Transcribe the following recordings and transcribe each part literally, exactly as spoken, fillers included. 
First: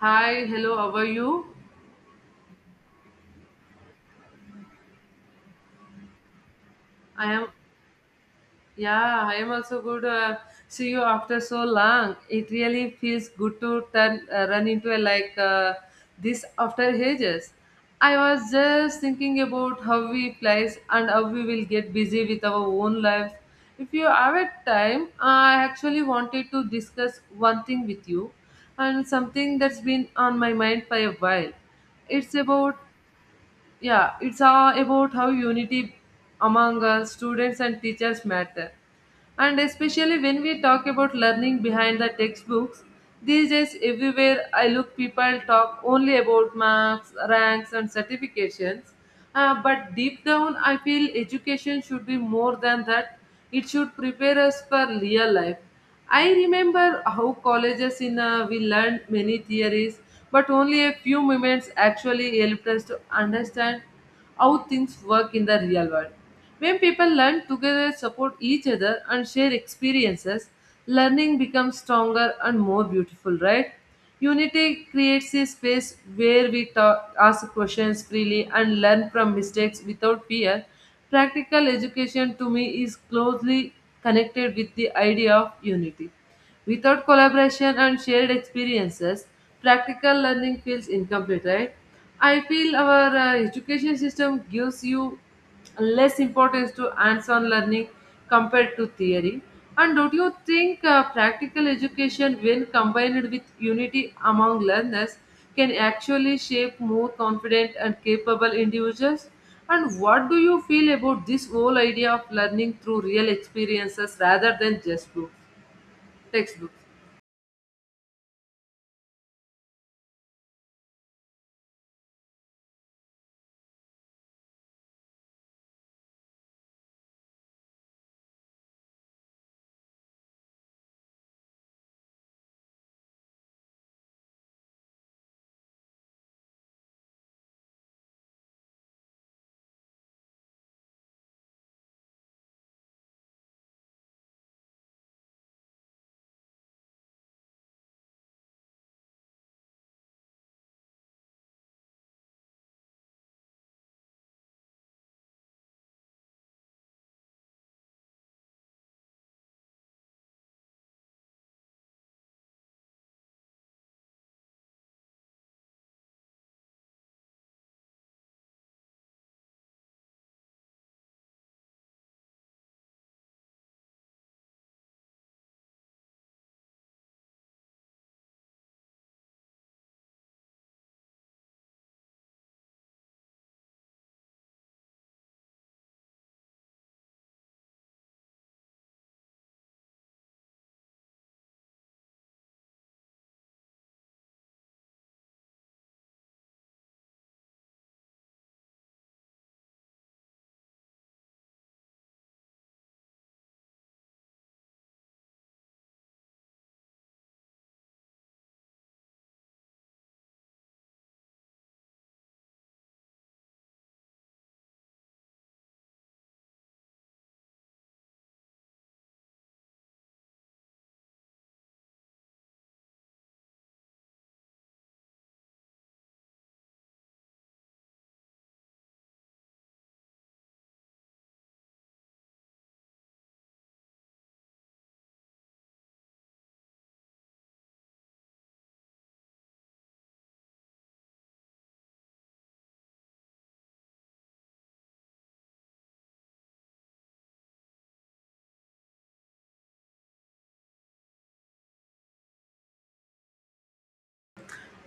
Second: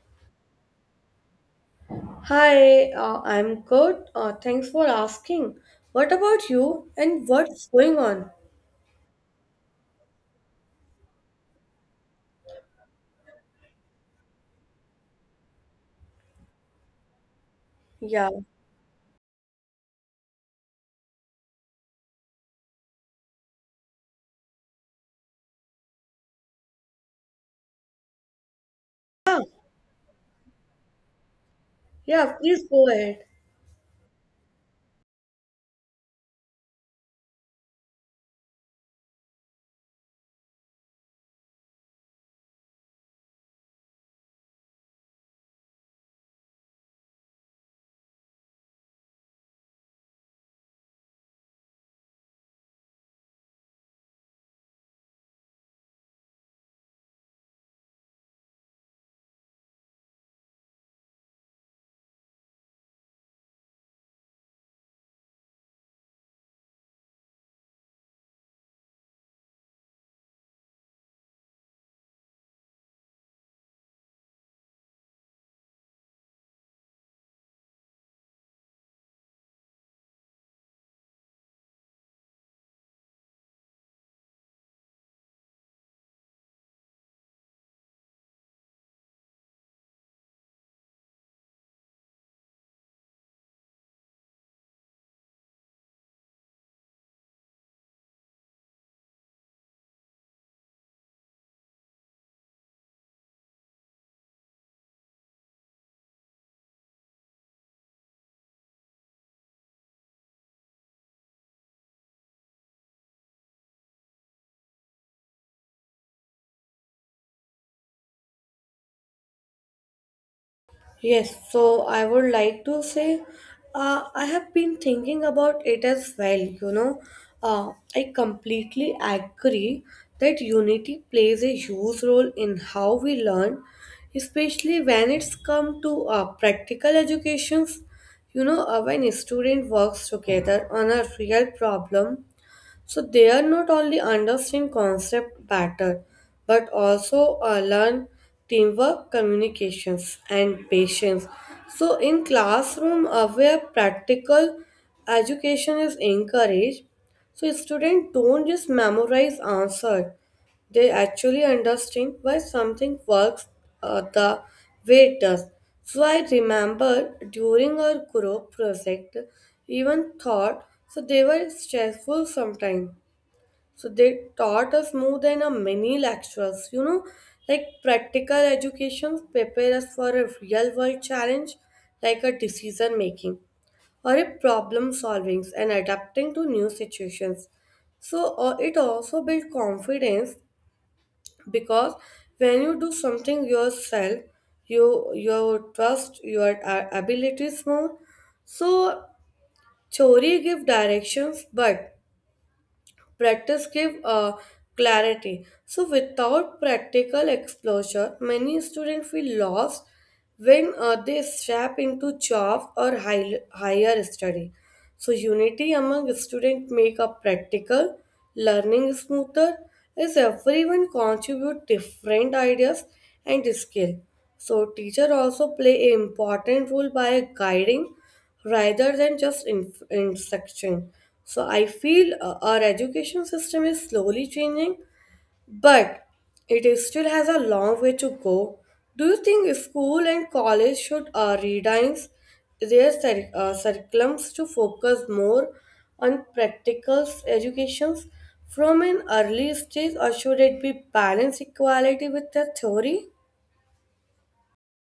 Hi, hello, how are you? Hi, uh, I'm good. Uh, thanks for asking. What about you and I am, what's going on? yeah, I am also good. Uh, see you after so long. It really feels good to turn uh, run into a like uh, this after ages. I Yeah. was just thinking about how we place and how we will get busy with our own lives. If you have a time, I actually wanted to discuss one thing with you and Yeah, something that's been on my mind for a while. yeah, It's please about go ahead. yeah it's uh, about how unity among uh, students and teachers matter, and especially when we talk about learning behind the textbooks. These days everywhere I look, people talk only about marks, ranks, and certifications. Uh, but deep down, I feel education should be more than that. It should prepare us for real life. I remember how colleges in uh, we learned many theories, but only a few moments actually helped us to understand how things work in the real world. When people learn together, support each other, and share experiences, learning becomes stronger and more beautiful, right? Unity creates a space where we talk, ask questions freely and learn from mistakes without fear. Practical education to me is closely connected with the idea of unity. Without collaboration and shared experiences, practical learning feels incomplete, right? I feel our uh, education system gives you less importance to hands-on learning compared to theory. And don't you think uh, practical education, when combined with unity among learners, can actually shape more confident and capable individuals? And what do you feel about this whole idea of learning through real experiences rather than just books, textbooks? Yes, so I would like to say uh, I have been thinking about it as well. You know, uh, I completely agree that unity plays a huge role in how we learn, especially when it's come to uh, practical educations. You know, uh, when a student works together on a real problem, so they are not only understand concept better, but also uh, learn teamwork, communications, and patience. So in classroom uh, where practical education is encouraged, so students don't just memorize answer; they actually understand why something works uh, the way it does. So I remember during our group project, even thought so they were stressful sometimes, so they taught us more than a many lectures, you know, like practical education prepare us for a real world challenge like a decision making or a problem solving and adapting to new situations. So uh, it also build confidence because when you do something yourself, you you trust your uh, abilities more. So theory give directions, but practice give uh, clarity. So without practical exposure, many students feel lost when uh, they step into job or high, higher study. So unity among students make a practical learning smoother, as everyone contribute different ideas and skill. So teacher also play an important role by guiding rather than just in- instruction. So I feel uh, our education system is slowly changing, but it is still has a long way to go. Do you think school and college should uh, redimes their cir- uh, curriculums to focus more on practical educations from an early stage, or should it be balance equality with the theory?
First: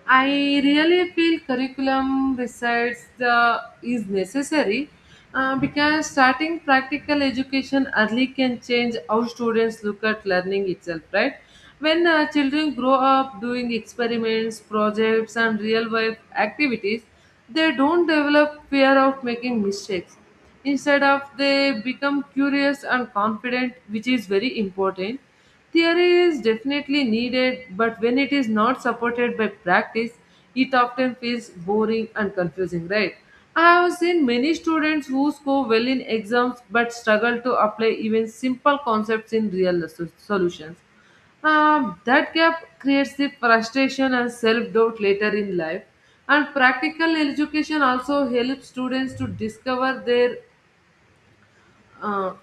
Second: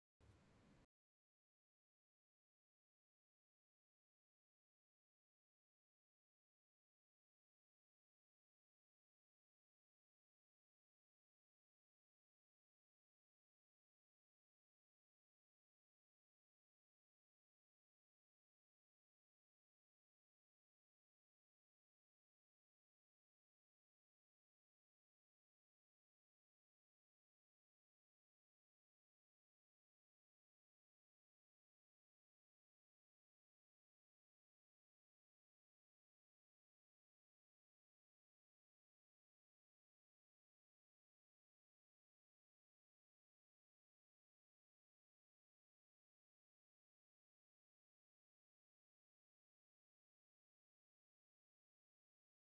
I really feel curriculum besides the is necessary uh, because starting practical education early can change how students look at learning itself, right? When uh, children grow up doing experiments, projects, and real life activities, they don't develop fear of making mistakes. Instead of they become curious and confident, which is very important. Theory is definitely needed, but when it is not supported by practice, it often feels boring and confusing, right? I have seen many students who score well in exams but struggle to apply even simple concepts in real so- solutions. Um, that gap creates the frustration and self doubt later in life. And practical education also helps students to discover their uh,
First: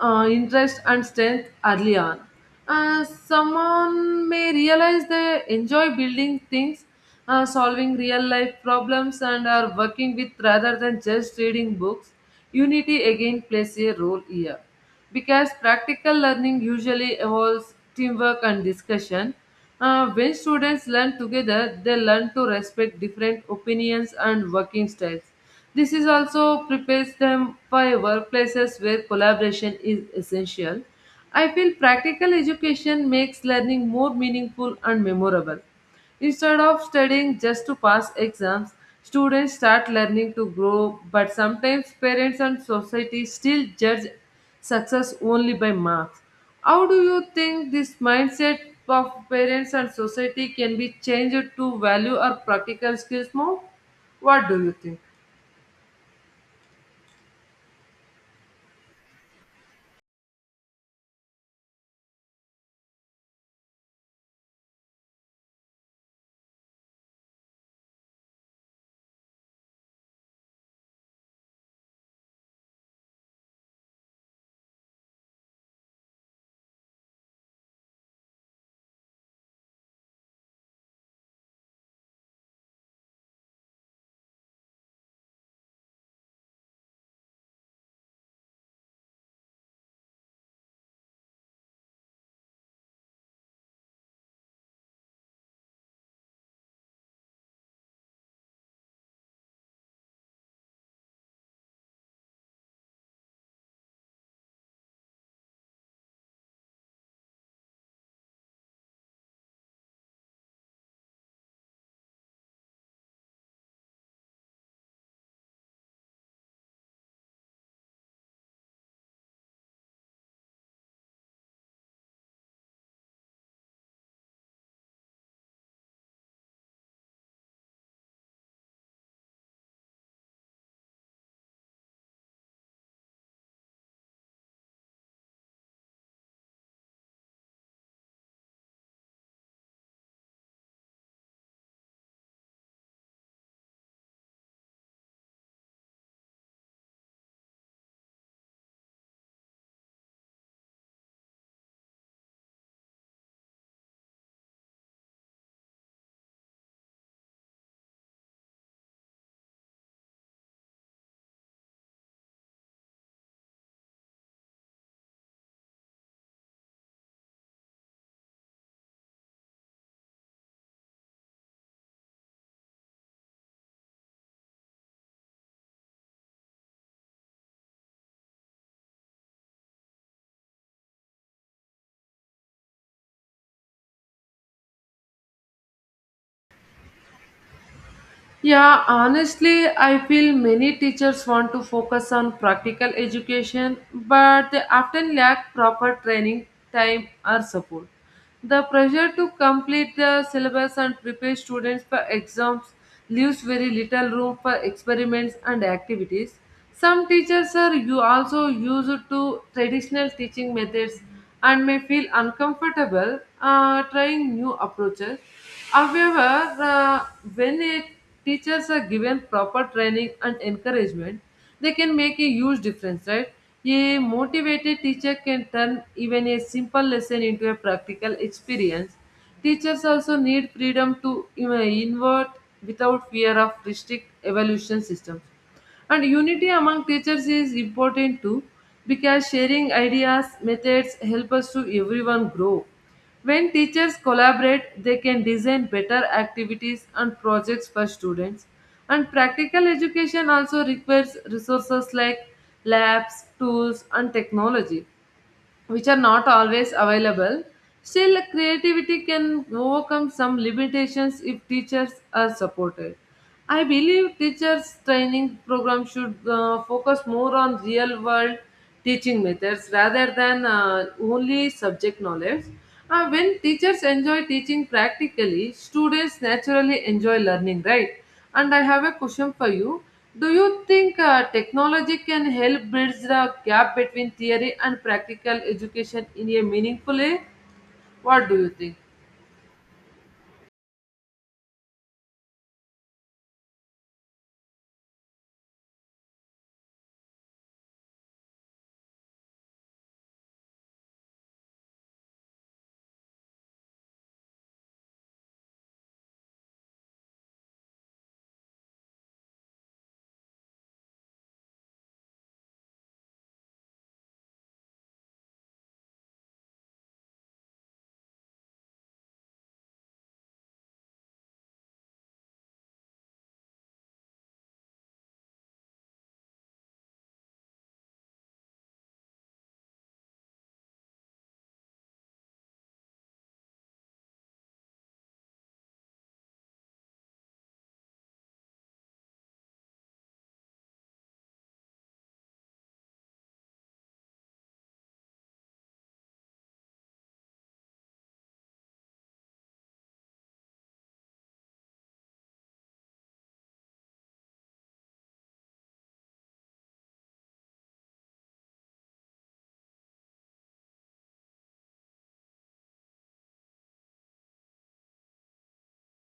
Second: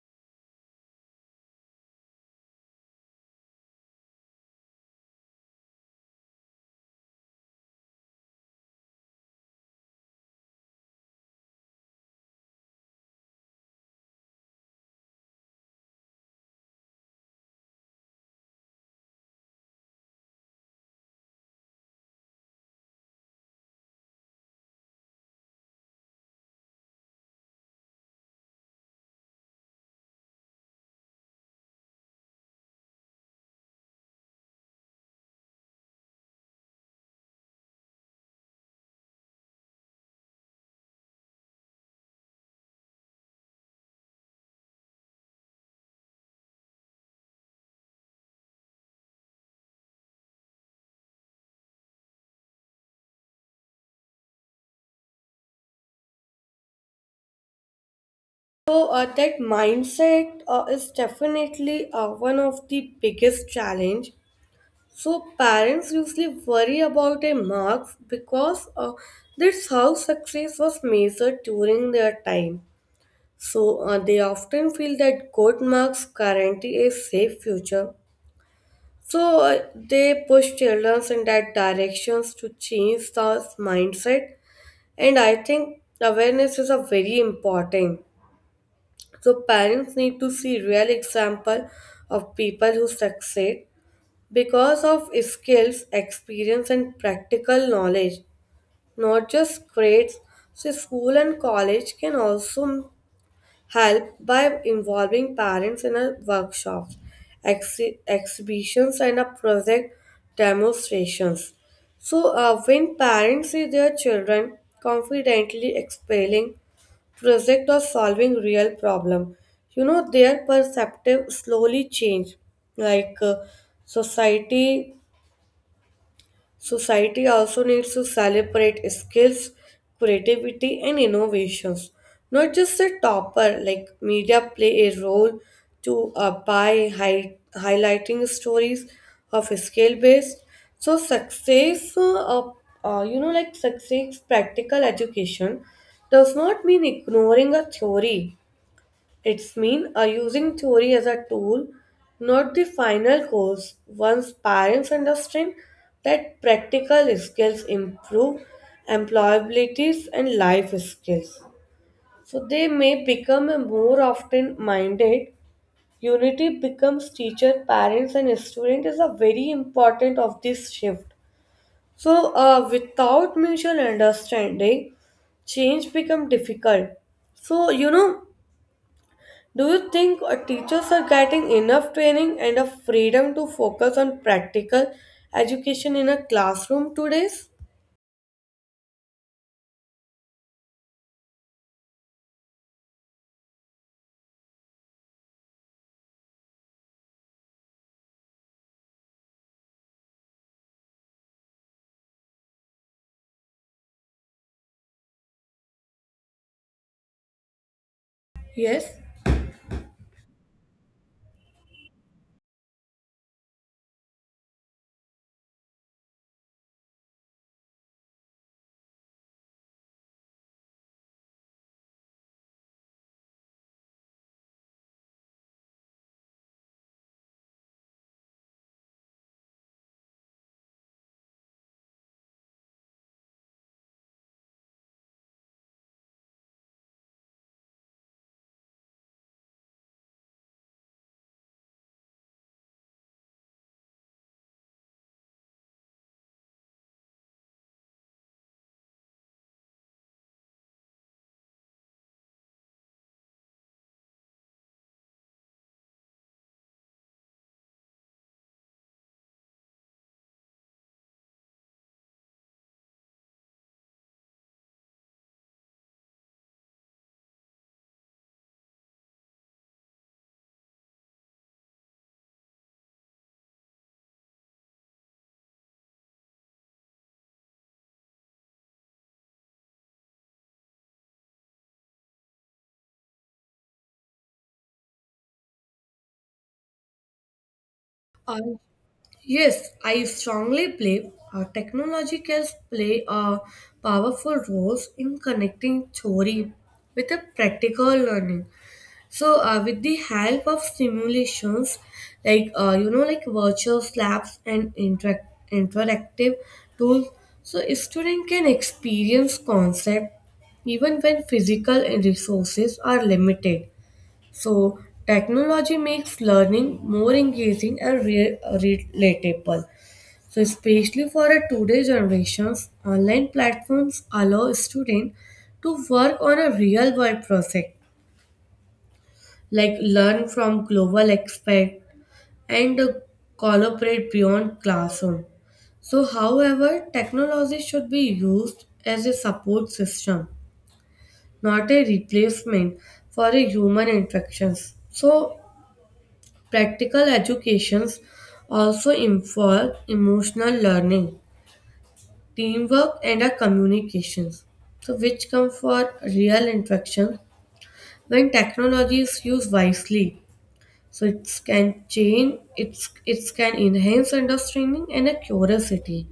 uh, interest and strength early on. Uh, someone may realize they enjoy building things, uh, solving real life problems, and are working with rather than just reading books. Unity again plays a role here because practical learning usually involves teamwork and discussion. Uh, when students learn together, they learn to respect different opinions and working styles. This is also prepares them for workplaces where collaboration is essential. I feel practical education makes learning more meaningful and memorable. Instead of studying just to pass exams, students start learning to grow, but sometimes parents and society still judge success only by marks. How do you think this mindset of parents and society can be changed to value or practical skills more? What do you think? So uh, that mindset uh, is definitely uh, one of the biggest challenge. So parents usually worry about their marks because uh, that's how success was measured during their time. So uh, they often feel that good marks guarantee a safe future. So uh, they push children in that directions to change the mindset. And I think awareness is a very important. So parents need to see real example of people who succeed because of skills, experience, and practical knowledge, not just grades. So, school and college can also help by involving parents in a workshops, exhi- exhibitions, and a project demonstrations. So, uh, when parents see their children confidently explaining project or solving real problem, you know their perceptive slowly change. Like uh, society Society also needs to celebrate skills, creativity, and innovations. Not just the topper, like media play a role to uh, by hi- highlighting stories of skill based. So success, uh, uh, you know, like success practical education does not mean ignoring a theory, it's mean are using theory as a tool, not the final cause. Once parents understand that practical skills improve employabilities and life skills. So they may become a more often minded. Unity becomes teacher, parents and student is a very important of this shift. So uh, without mutual understanding, change become difficult. So you know, do you think our teachers are getting enough training and a freedom to focus on practical education in a classroom today? Yeah, honestly, I feel many teachers want to focus on practical education, but they often lack proper training, time, or support. The pressure to complete the syllabus and prepare students for exams leaves very little room for experiments and activities. Some teachers are you also Yes, used to traditional teaching methods and may feel uncomfortable uh, trying new approaches. However, uh, when a teachers are given proper training and encouragement, they can make a huge difference, right? A motivated teacher can turn even a simple lesson into a practical experience. Teachers also need freedom to you know, invert without fear of strict evaluation systems. And unity among teachers is important too because sharing ideas, methods help us to everyone grow. When teachers collaborate, they can design better activities and projects for students. And practical education also requires resources like labs, tools, and technology which are not always available. Still, creativity can overcome some limitations if teachers are supported. I believe teachers' training program should uh, focus more on real world teaching methods rather than uh, only subject knowledge. Uh, when teachers enjoy teaching practically, students naturally enjoy learning, right? And I have a question for you. Do you think uh, technology can help bridge the gap between theory and practical education in a meaningful way? What do uh, you think? yes, I strongly believe uh, technology can play a powerful role in connecting theory with a practical learning. So, uh, with the help of simulations, like uh, you know, like virtual labs and interact- interactive tools, so a student can experience concept even when physical and resources are limited. So, technology makes learning more engaging and re- relatable. So, especially for a today's generations, online platforms allow students to work on a real world project like learn from global experts and uh, collaborate beyond classroom. So, however, technology should be used as a support system, not a replacement for a human interactions. So, practical educations also involve emotional learning, teamwork, and a communications. So, which come for real interaction when technology is used wisely. So it can change, it's it can enhance understanding and a curiosity.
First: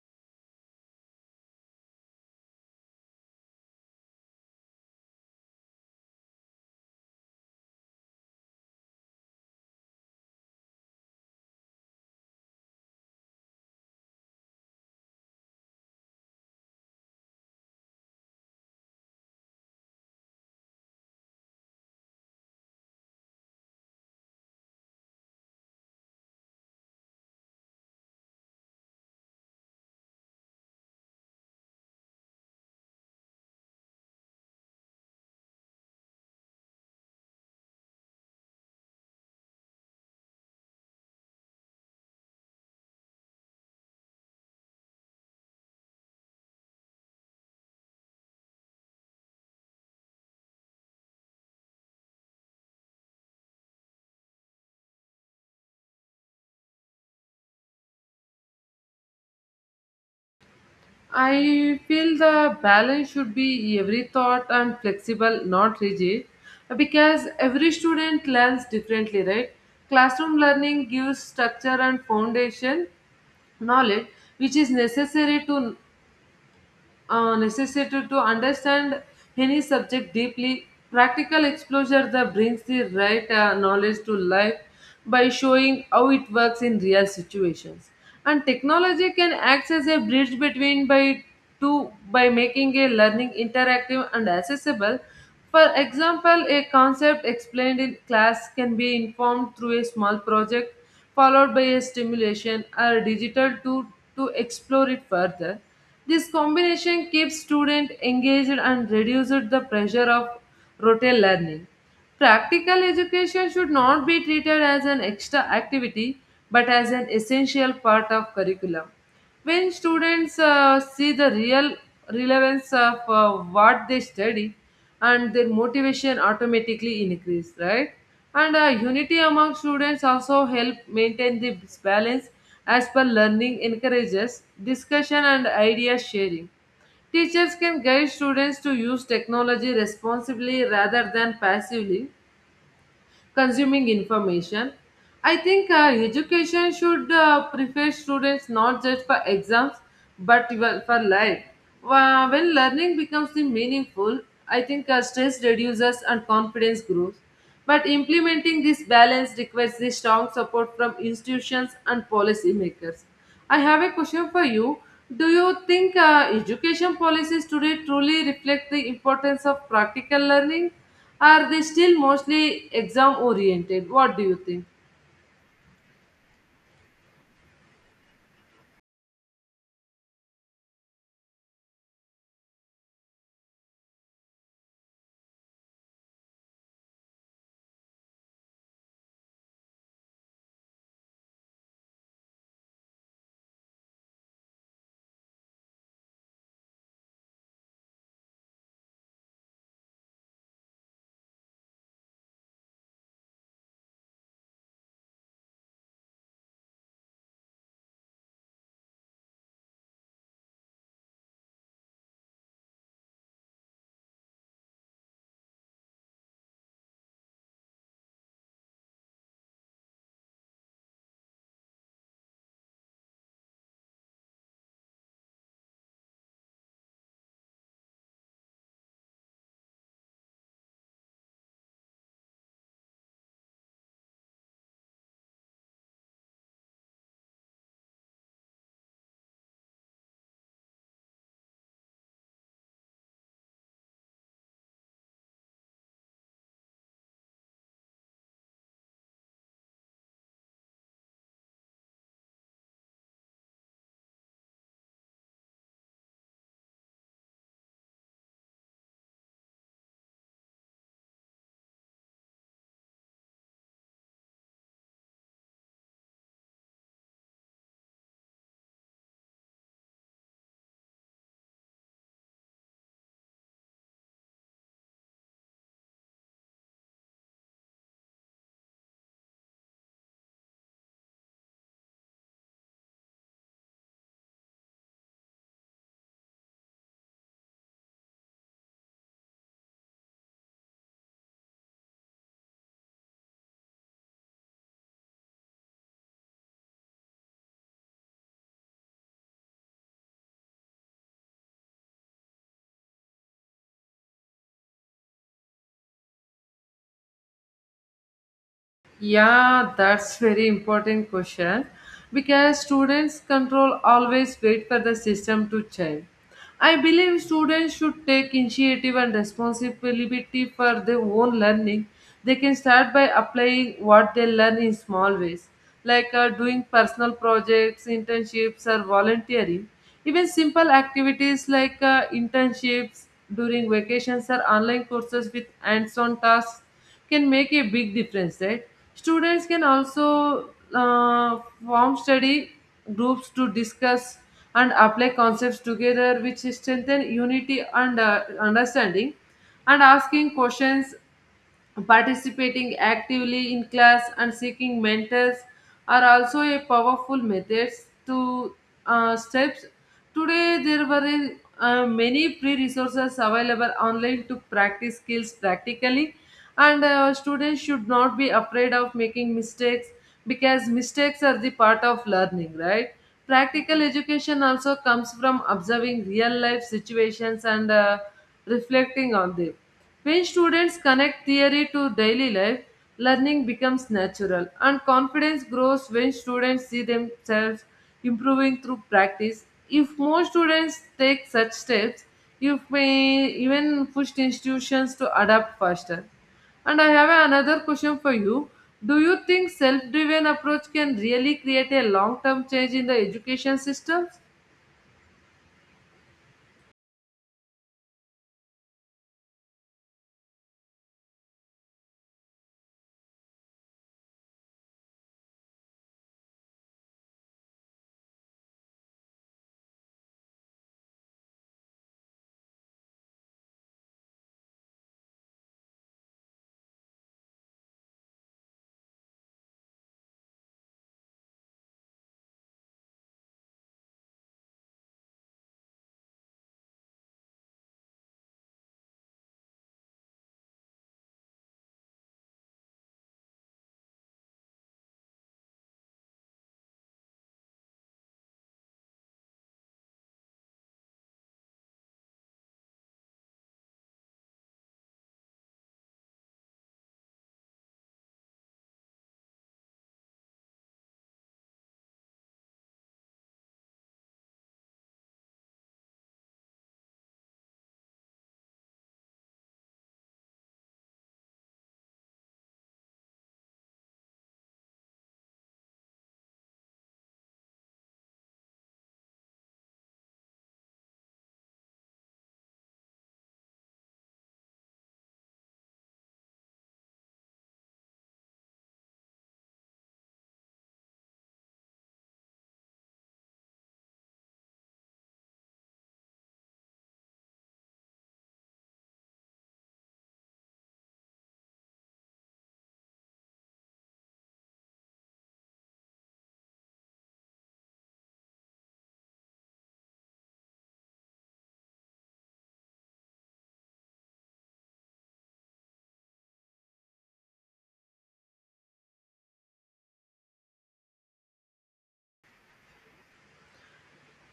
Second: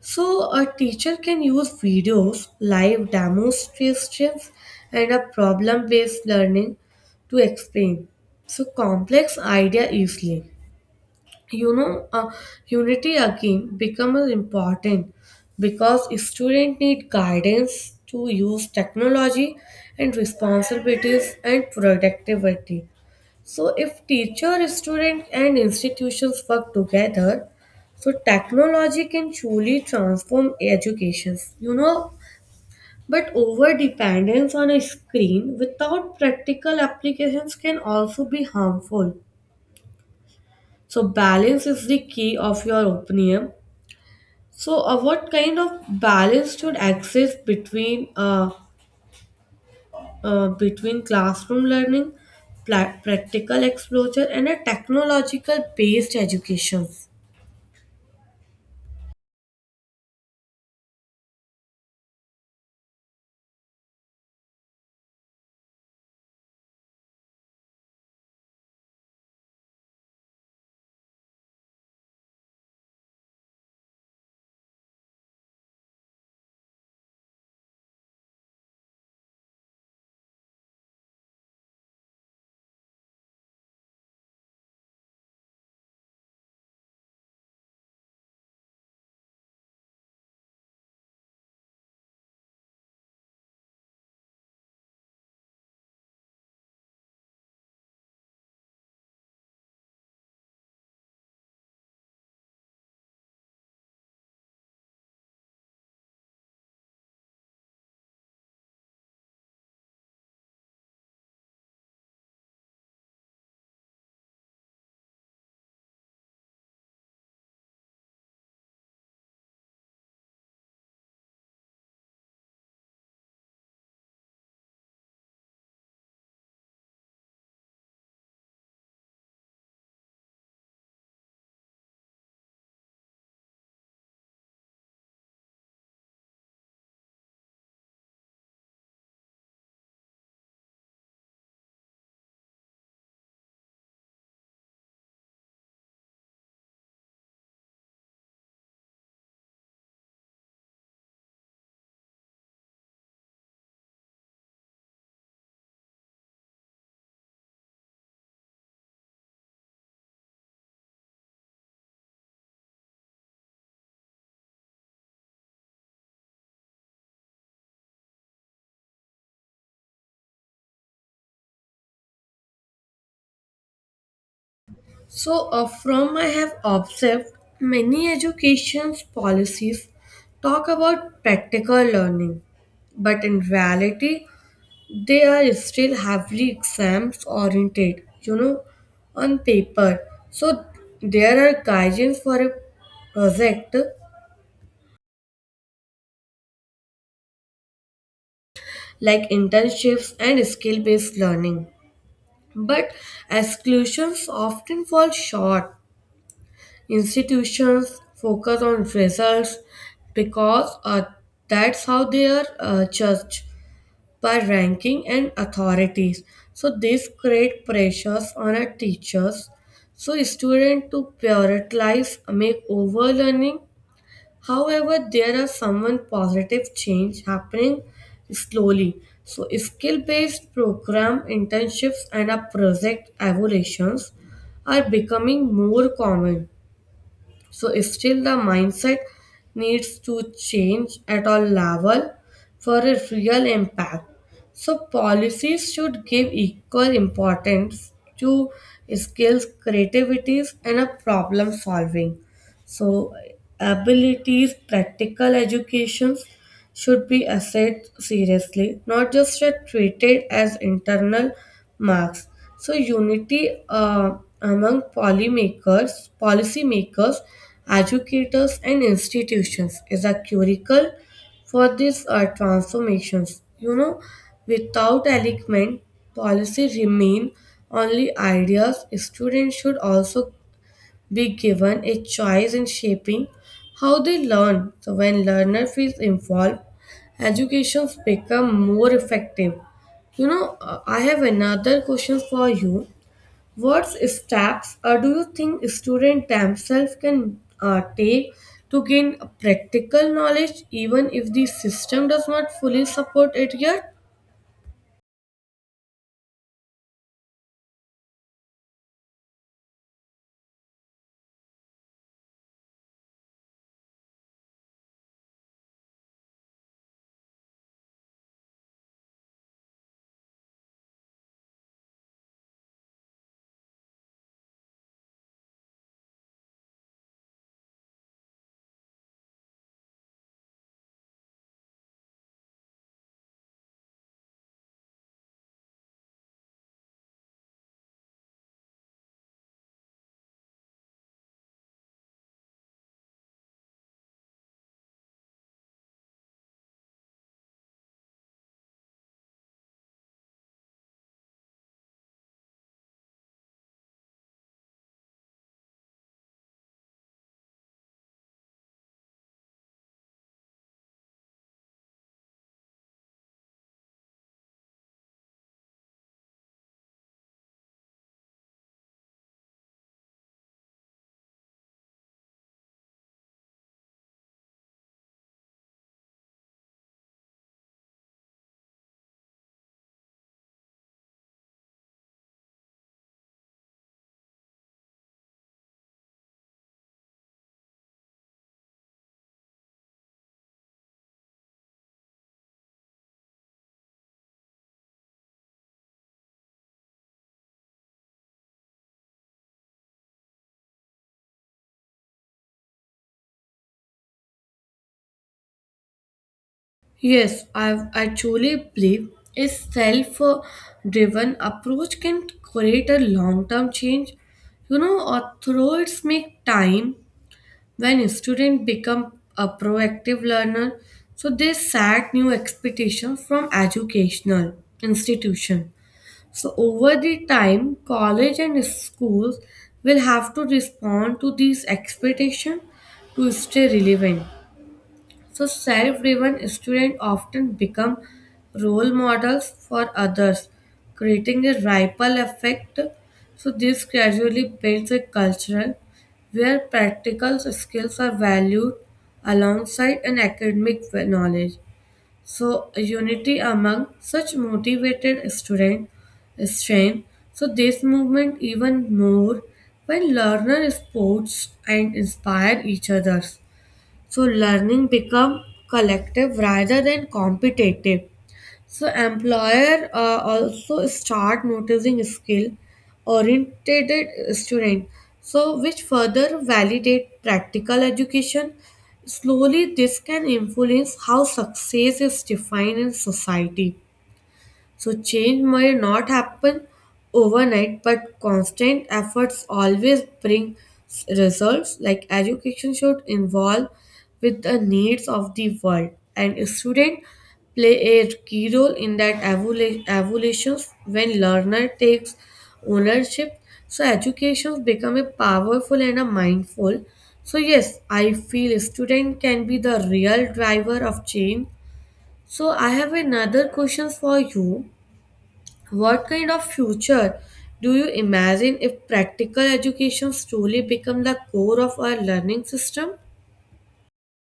So a teacher can use videos, live demonstrations, and a problem-based learning to explain so complex idea easily. You know, uh, unity again becomes important because students need guidance to use technology and responsibilities and productivity. So if teacher, student and institutions work together, so technology can truly transform education, you know. But over dependence on a screen without practical applications can also be harmful. So balance is the key of your opinion. So uh, what kind of balance should exist between uh, uh, between classroom learning, pla- practical exposure and a technological based education? I feel the balance should be every thought and flexible, not rigid, because every student learns differently, right? Classroom learning gives structure and foundation knowledge, which is necessary to uh, necessity to understand any subject deeply. Practical exposure that brings the right uh, knowledge to life by showing how it works in real situations. And technology can act as a bridge between by two by making a learning interactive and accessible. For example, a concept explained in class can be informed through a small project followed by a stimulation or digital tool to explore it further. This combination keeps students engaged and reduces the pressure of rote learning. Practical education should not be treated as an extra activity but as an essential part of curriculum. When students uh, see the real relevance of uh, what they study and their motivation automatically increase, right? And uh, unity among students also help maintain the balance as per learning encourages discussion and idea sharing. Teachers can guide students to use technology responsibly rather than passively consuming information. I think uh, education should uh, prepare students not just for exams but even for life. Wha- When learning becomes the meaningful, I think uh, stress reduces and confidence grows. But implementing this balance requires the strong support from institutions and policymakers. I have a question for you. Do you think uh, education policies today truly reflect the importance of practical learning? Are they still mostly exam oriented? What do you think? So, uh, from I have observed, many education policies talk about practical learning, but in reality, they are still heavily exams oriented, you know, on paper. So, there are guidance for a project like internships and skill based learning, but exclusions often fall short. Institutions focus on results because uh, that's how they are uh, judged by ranking and authorities. So this create pressures on our teachers. So student to prioritize make overlearning. However, there are someone positive change happening slowly. So skill-based program internships and our project evaluations are becoming more common, so still the mindset needs to change at all level for a real impact, so policies should give equal importance to skills creativities and a problem solving, so abilities practical educations should be assessed seriously, not just uh, treated as internal marks. So unity uh, among polymakers, policymakers, educators, and institutions is a curricle for these uh, transformations. You know, without alignment, policy remain only ideas. Students should also be given a choice in shaping how they learn. So when learner feels involved, educations become more effective. You know, uh, I have another question for you. What steps uh, do you think students themselves can uh, take to gain practical knowledge even if the system does not fully support it yet? Yeah, that's very important question because students control always wait for the system to change. I believe students should take initiative and responsibility for their own learning. They can start by applying what they learn in small ways, like uh, doing personal projects, internships, or volunteering. Even simple activities like uh, internships during vacations or online courses with hands on tasks can make a big difference, right? Students can also uh, form study groups to discuss and apply concepts together, which strengthen unity and uh, understanding. And asking questions, participating actively in class and seeking mentors are also a powerful methods to uh, steps. Today, there were a- uh, many free resources available online to practice skills practically, and uh, students should not be afraid of making mistakes because mistakes are the part of learning, right? Practical education also comes from observing real life situations and uh, reflecting on them. When students connect theory to daily life, learning becomes natural and confidence grows when students see themselves improving through practice. If more students take such steps, you may even push institutions to adapt faster. And I have another question for you. Do you think self driven approach can really create a long term change in the education systems? Yes, I, I truly believe a self driven approach can create a long term change. You know, authorities make time when students become a proactive learner, so they set new expectations from educational institution. So over the time, college and schools will have to respond to these expectations to stay relevant. So self-driven students often become role models for others, creating a ripple effect. So this gradually builds a culture where practical skills are valued alongside an academic knowledge. So unity among such motivated students strength. So this movement even more when learner sports and inspire each others. So learning become collective rather than competitive. So employer uh, also start noticing skill oriented student. So which further validate practical education. Slowly this can influence how success is defined in society. So change may not happen overnight, but constant efforts always bring s- results. Like education should involve with the needs of the world, and students play a key role in that evolu- evolutions when learner takes ownership. So education become a powerful and a mindful. So yes, I feel student can be the real driver of change. So I have another question for you. What kind of future do you imagine if practical education truly become the core of our learning system?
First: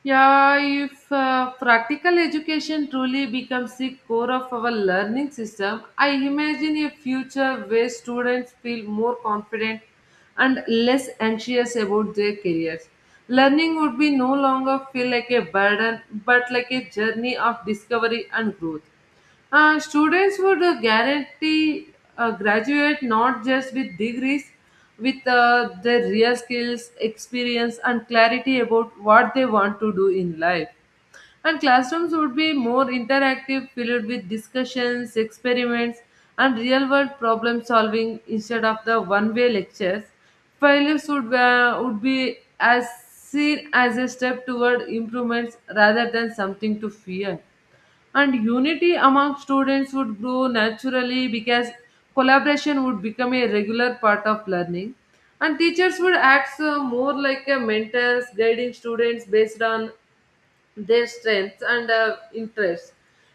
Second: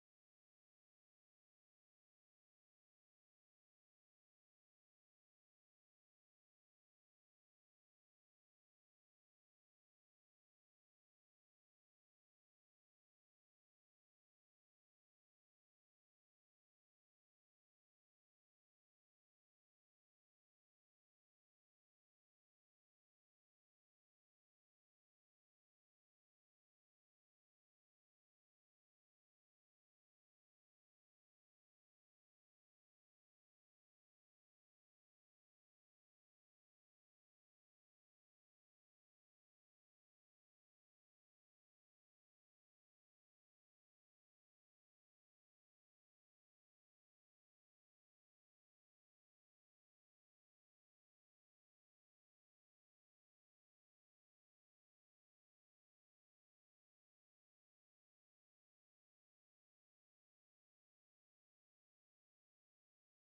Yeah, if uh, practical education truly becomes the core of our learning system, I imagine a future where students feel more confident and less anxious about their careers. Learning would be no longer feel like a burden but like a journey of discovery and growth. Uh, students would uh, guarantee uh, graduate not just with degrees, with uh, their real skills, experience, and clarity about what they want to do in life. And classrooms would be more interactive, filled with discussions, experiments, and real world problem solving instead of the one way lectures. Failures would, uh, would be as seen as a step toward improvements rather than something to fear, and unity among students would grow naturally because collaboration would become a regular part of learning and teachers would act uh, more like a mentors guiding students based on their strengths and uh, interests.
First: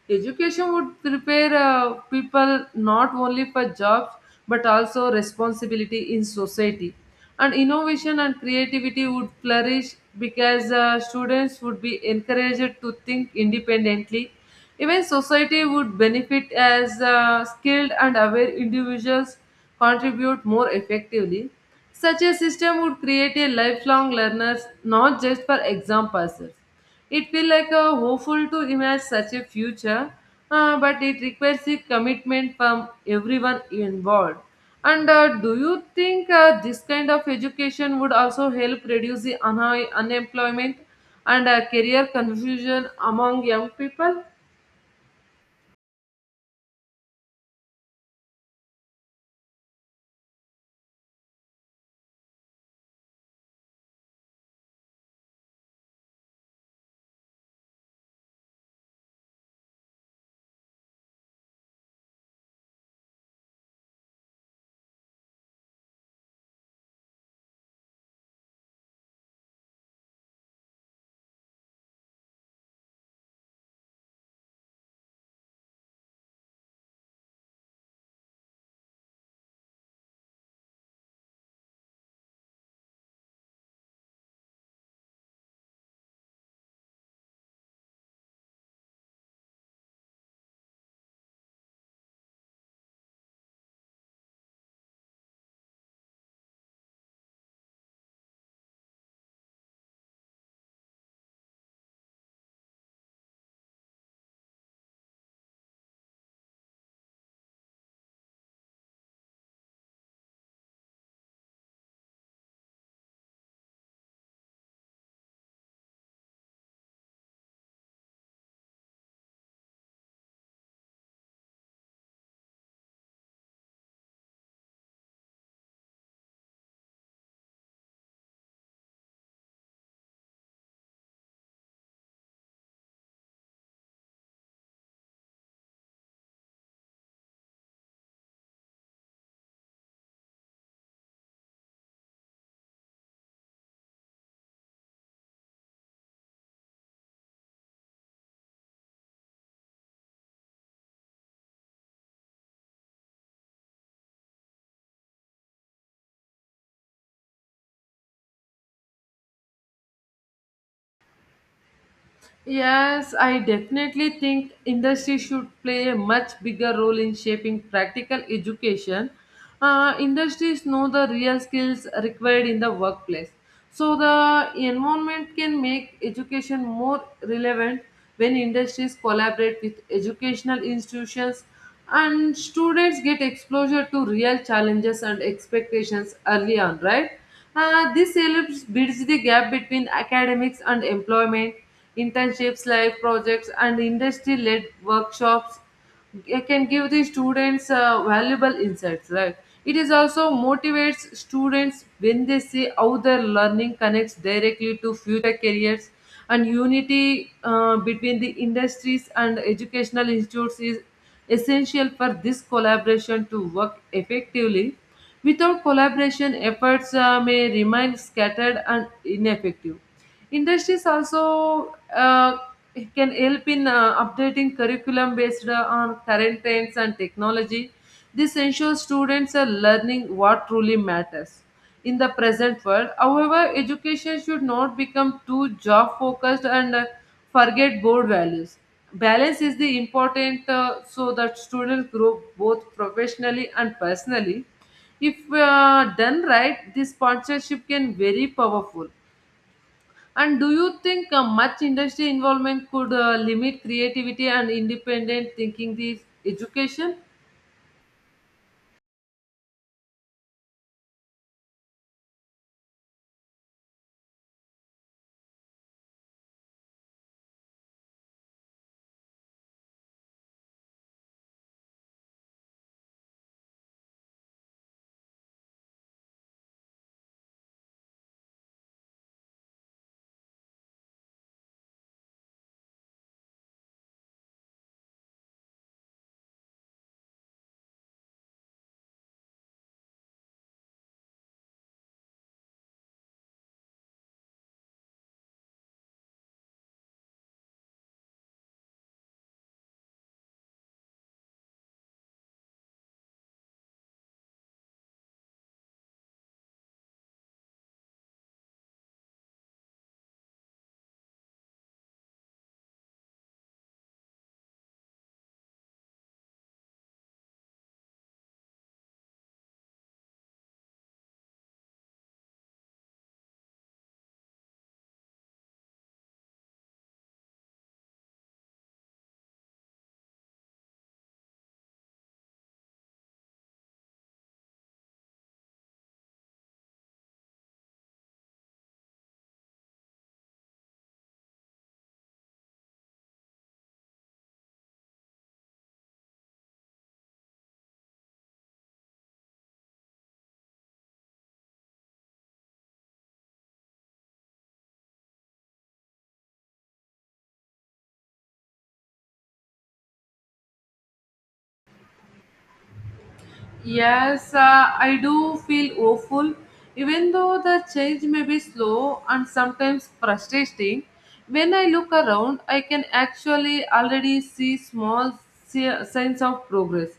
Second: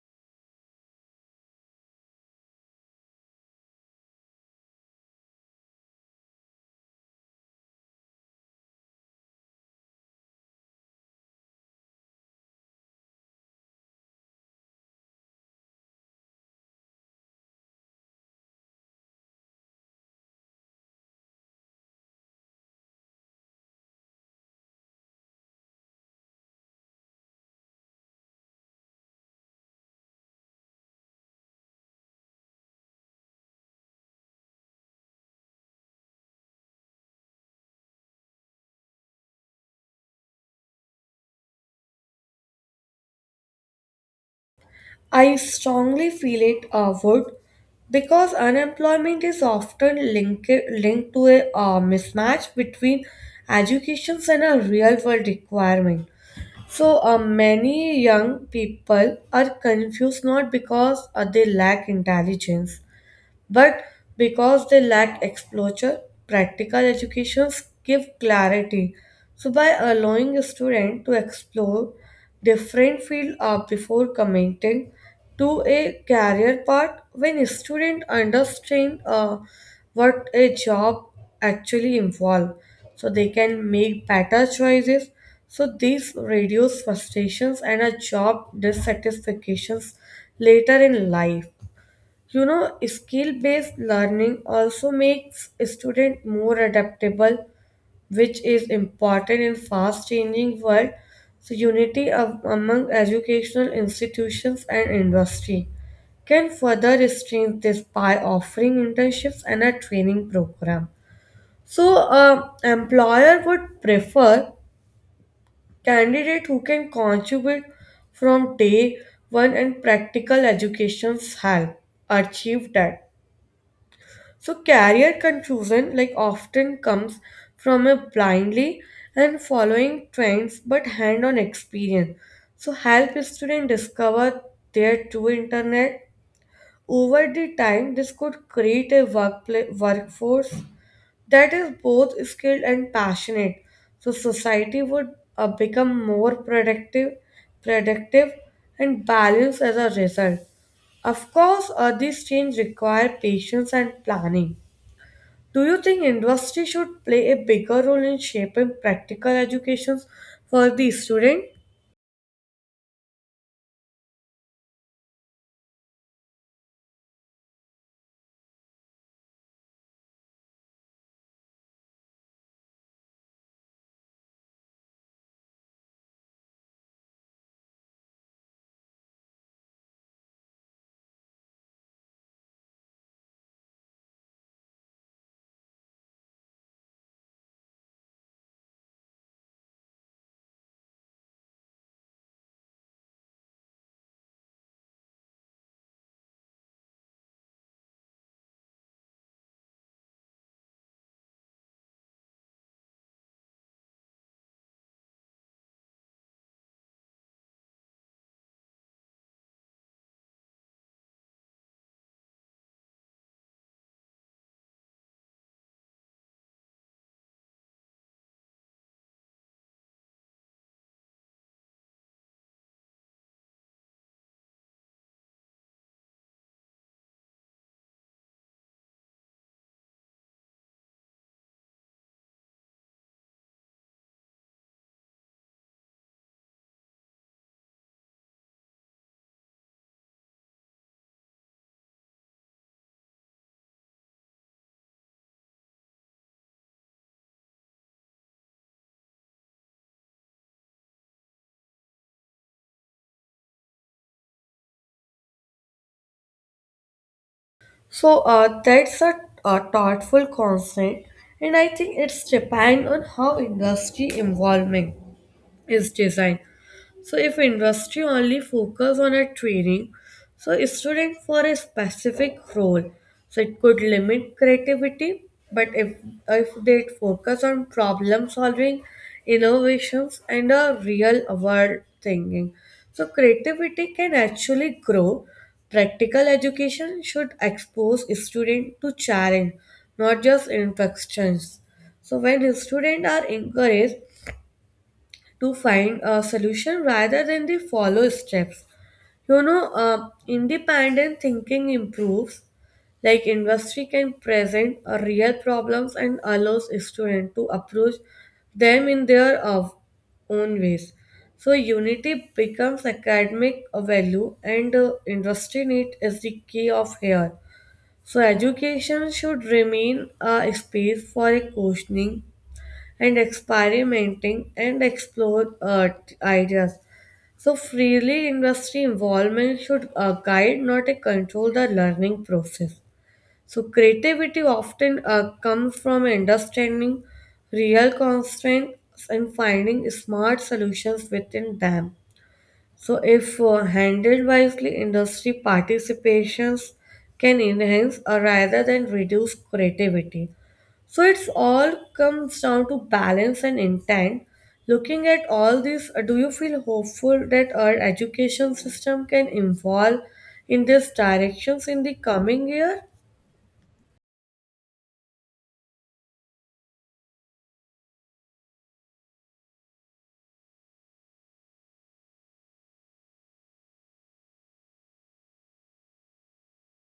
Education would prepare uh, people not only for jobs but also responsibility in society. And innovation and creativity would flourish because uh, students would be encouraged to think independently. Even society would benefit as uh, skilled and aware individuals contribute more effectively. Such a system would create a lifelong learners, not just for exam passers. It feels like a hopeful to imagine such a future, uh, but it requires a commitment from everyone involved. And uh, do you think uh, this kind of education would also help reduce the unha- unemployment and uh, career confusion among young people? I strongly feel it uh, would because unemployment is often linked, linked to a uh, mismatch between educations and a real world requirement. So uh, many young people are confused not because uh, they lack intelligence but because they lack exposure, practical educations give clarity. So by allowing a student to explore different field uh, before committing to a career path, when a student understand uh, what a job actually involves, so they can make better choices. So these reduce frustrations and a job dissatisfactions later in life. You know, skill-based learning also makes students more adaptable, which is important in fast-changing world. So unity of, among educational institutions and industry can further strengthen this by offering internships and a training program. So, uh, employer would prefer candidate who can contribute from day one and practical education's help achieve that. So, career confusion like often comes from a blindly and following trends but hand on experience. So, help students discover their true internet. Over the time, this could create a workplace, workforce that is both skilled and passionate. So, society would uh, become more productive, productive, and balanced as a result. Of course, uh, these change require patience and planning. Do you think industry should play a bigger role in shaping practical educations for the student? Yes, I definitely think industry should play a much bigger role in shaping practical education. Uh, industries know the real skills required in the workplace. So the environment can make education more relevant when industries collaborate with educational institutions and students get exposure to real challenges and expectations early on, right? Uh, this helps bridge the gap between academics and employment. Internships, live projects and industry-led workshops, it can give the students uh, valuable insights, right? It is also motivates students when they see how their learning connects directly to future careers, and unity uh, between the industries and educational institutes is essential for this collaboration to work effectively. Without collaboration, efforts uh, may remain scattered and ineffective. Industries also uh, can help in uh, updating curriculum based uh, on current trends and technology. This ensures students are learning what truly matters in the present world. However, education should not become too job focused and uh, forget board values. Balance is the important uh, so that students grow both professionally and personally. If uh, done right, this partnership can very powerful. And do you think uh, much industry involvement could uh, limit creativity and independent thinking? This education. So uh, that's a, a thoughtful concept, and I think it's depend on how industry involvement is designed. So if industry only focus on a training, so a student for a specific role, so it could limit creativity. But if if they focus on problem solving, innovations, and a real world thinking, so creativity can actually grow. Practical education should expose student to challenge, not just instructions. So when students are encouraged to find a solution rather than they follow steps. You know, uh, independent thinking improves, like industry can present uh, real problems and allows students to approach them in their uh, own ways. So unity becomes academic value and uh, industry need is the key of here. So education should remain a space for a questioning and experimenting and explore uh, t- ideas. So, freely industry involvement should uh, guide, not uh, control the learning process. So, creativity often uh, comes from understanding real constraints and finding smart solutions within them. So, if uh, handled wisely, industry participations can enhance or rather than reduce creativity. So, it's all comes down to balance and intent. Looking at all this, uh, do you feel hopeful that our education system can evolve in these directions in the coming year? Yes, uh, I do feel hopeful, even though the change may be slow and sometimes frustrating. When I look around, I can actually already see small si- signs of progress.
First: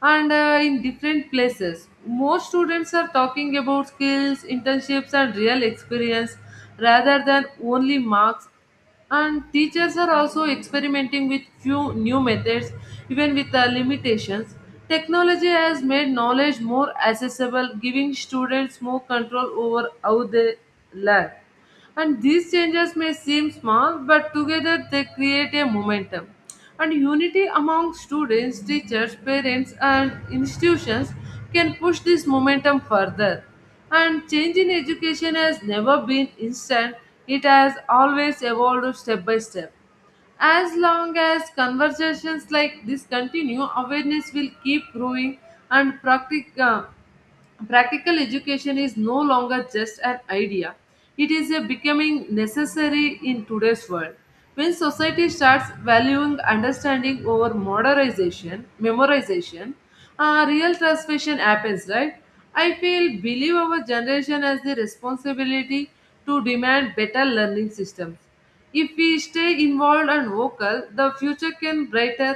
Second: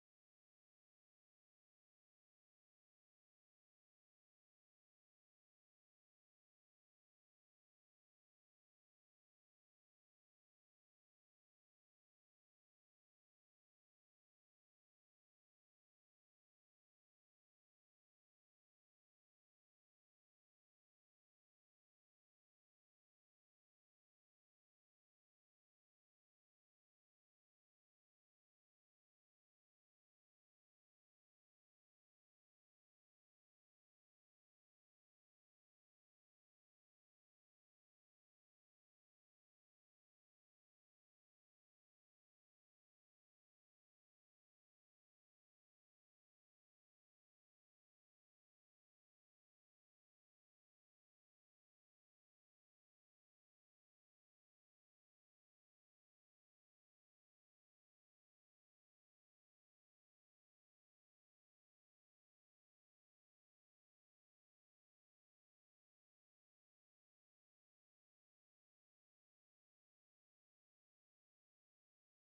And uh, in different places, more students are talking about skills, internships, and real experience rather than only marks, and teachers are also experimenting with few new methods even with the limitations. Technology has made knowledge more accessible, giving students more control over how they learn, and these changes may seem small but together they create a momentum, and unity among students, teachers, parents, and institutions can push this momentum further. And change in education has never been instant, it has always evolved step by step. As long as conversations like this continue, awareness will keep growing, and practic- uh, practical education is no longer just an idea. It is a becoming necessary in today's world when society starts valuing understanding over modernization memorization. Uh, real transformation happens, right? I feel believe our generation has the responsibility to demand better learning systems. If we stay involved and vocal, the future can brighter,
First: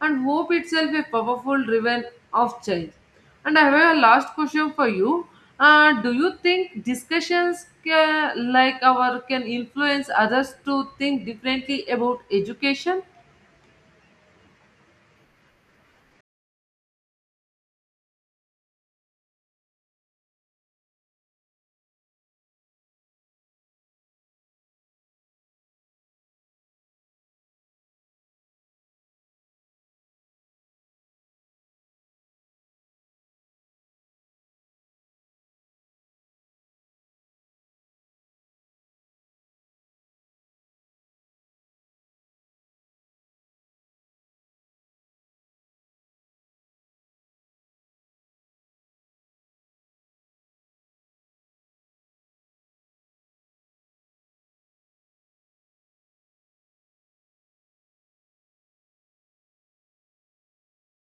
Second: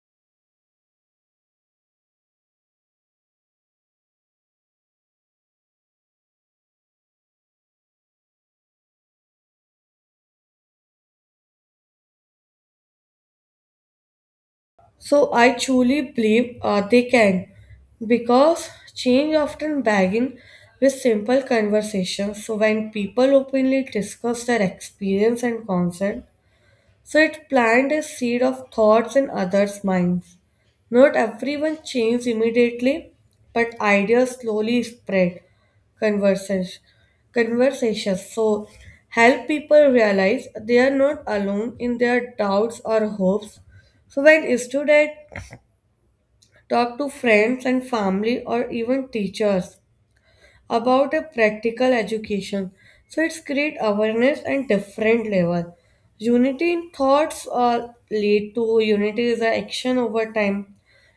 and hope itself a powerful driven of change. And I have a last question for you. Uh, do you think discussions ca- like our can influence others to think differently about education? So I truly believe uh, they can because change often begins with simple conversations. So when people openly discuss their experience and concern, so it planted a seed of thoughts in others' minds. Not everyone changes immediately, but ideas slowly spread. Conversations, conversations. So help people realize they are not alone in their doubts or hopes. So when students talk to friends and family or even teachers about a practical education. So it's create awareness and different level. Unity in thoughts uh, lead to unity is an action over time.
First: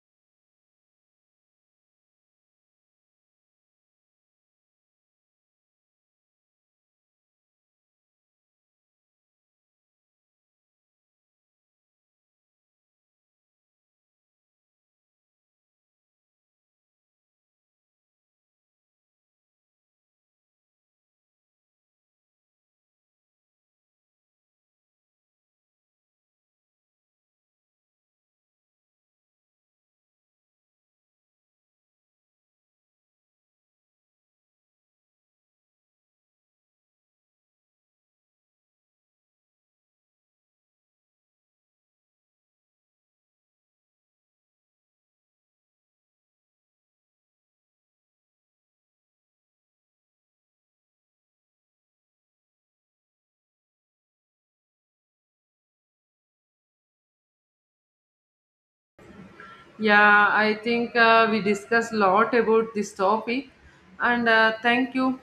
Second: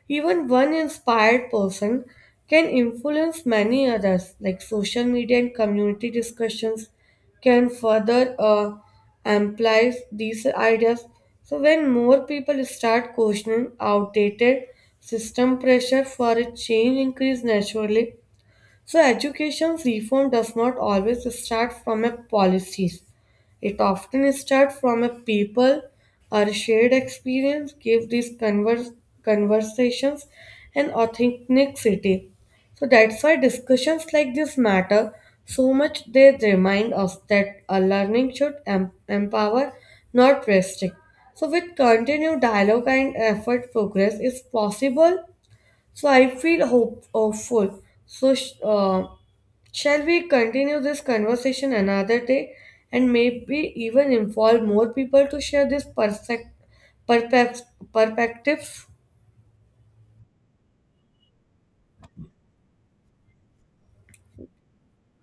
Even one inspired person can influence many others, like social media and community discussions can further uh, amplify these ideas. So when more people start questioning outdated system pressure for a change increase naturally, so, education reform does not always start from a policies. It often starts from a people or shared experience. Give these converse, conversations an authenticity. So that's why discussions like this matter so much. They remind us that a learning should em- empower, not restrict. So with continued dialogue and effort, progress is possible. So I feel hope hopeful. So sh- uh, shall we continue this conversation another day and maybe even involve more people to share this perspect- perpec- perspectives? Yeah, I think uh, we discussed a lot about this topic, and uh, thank you.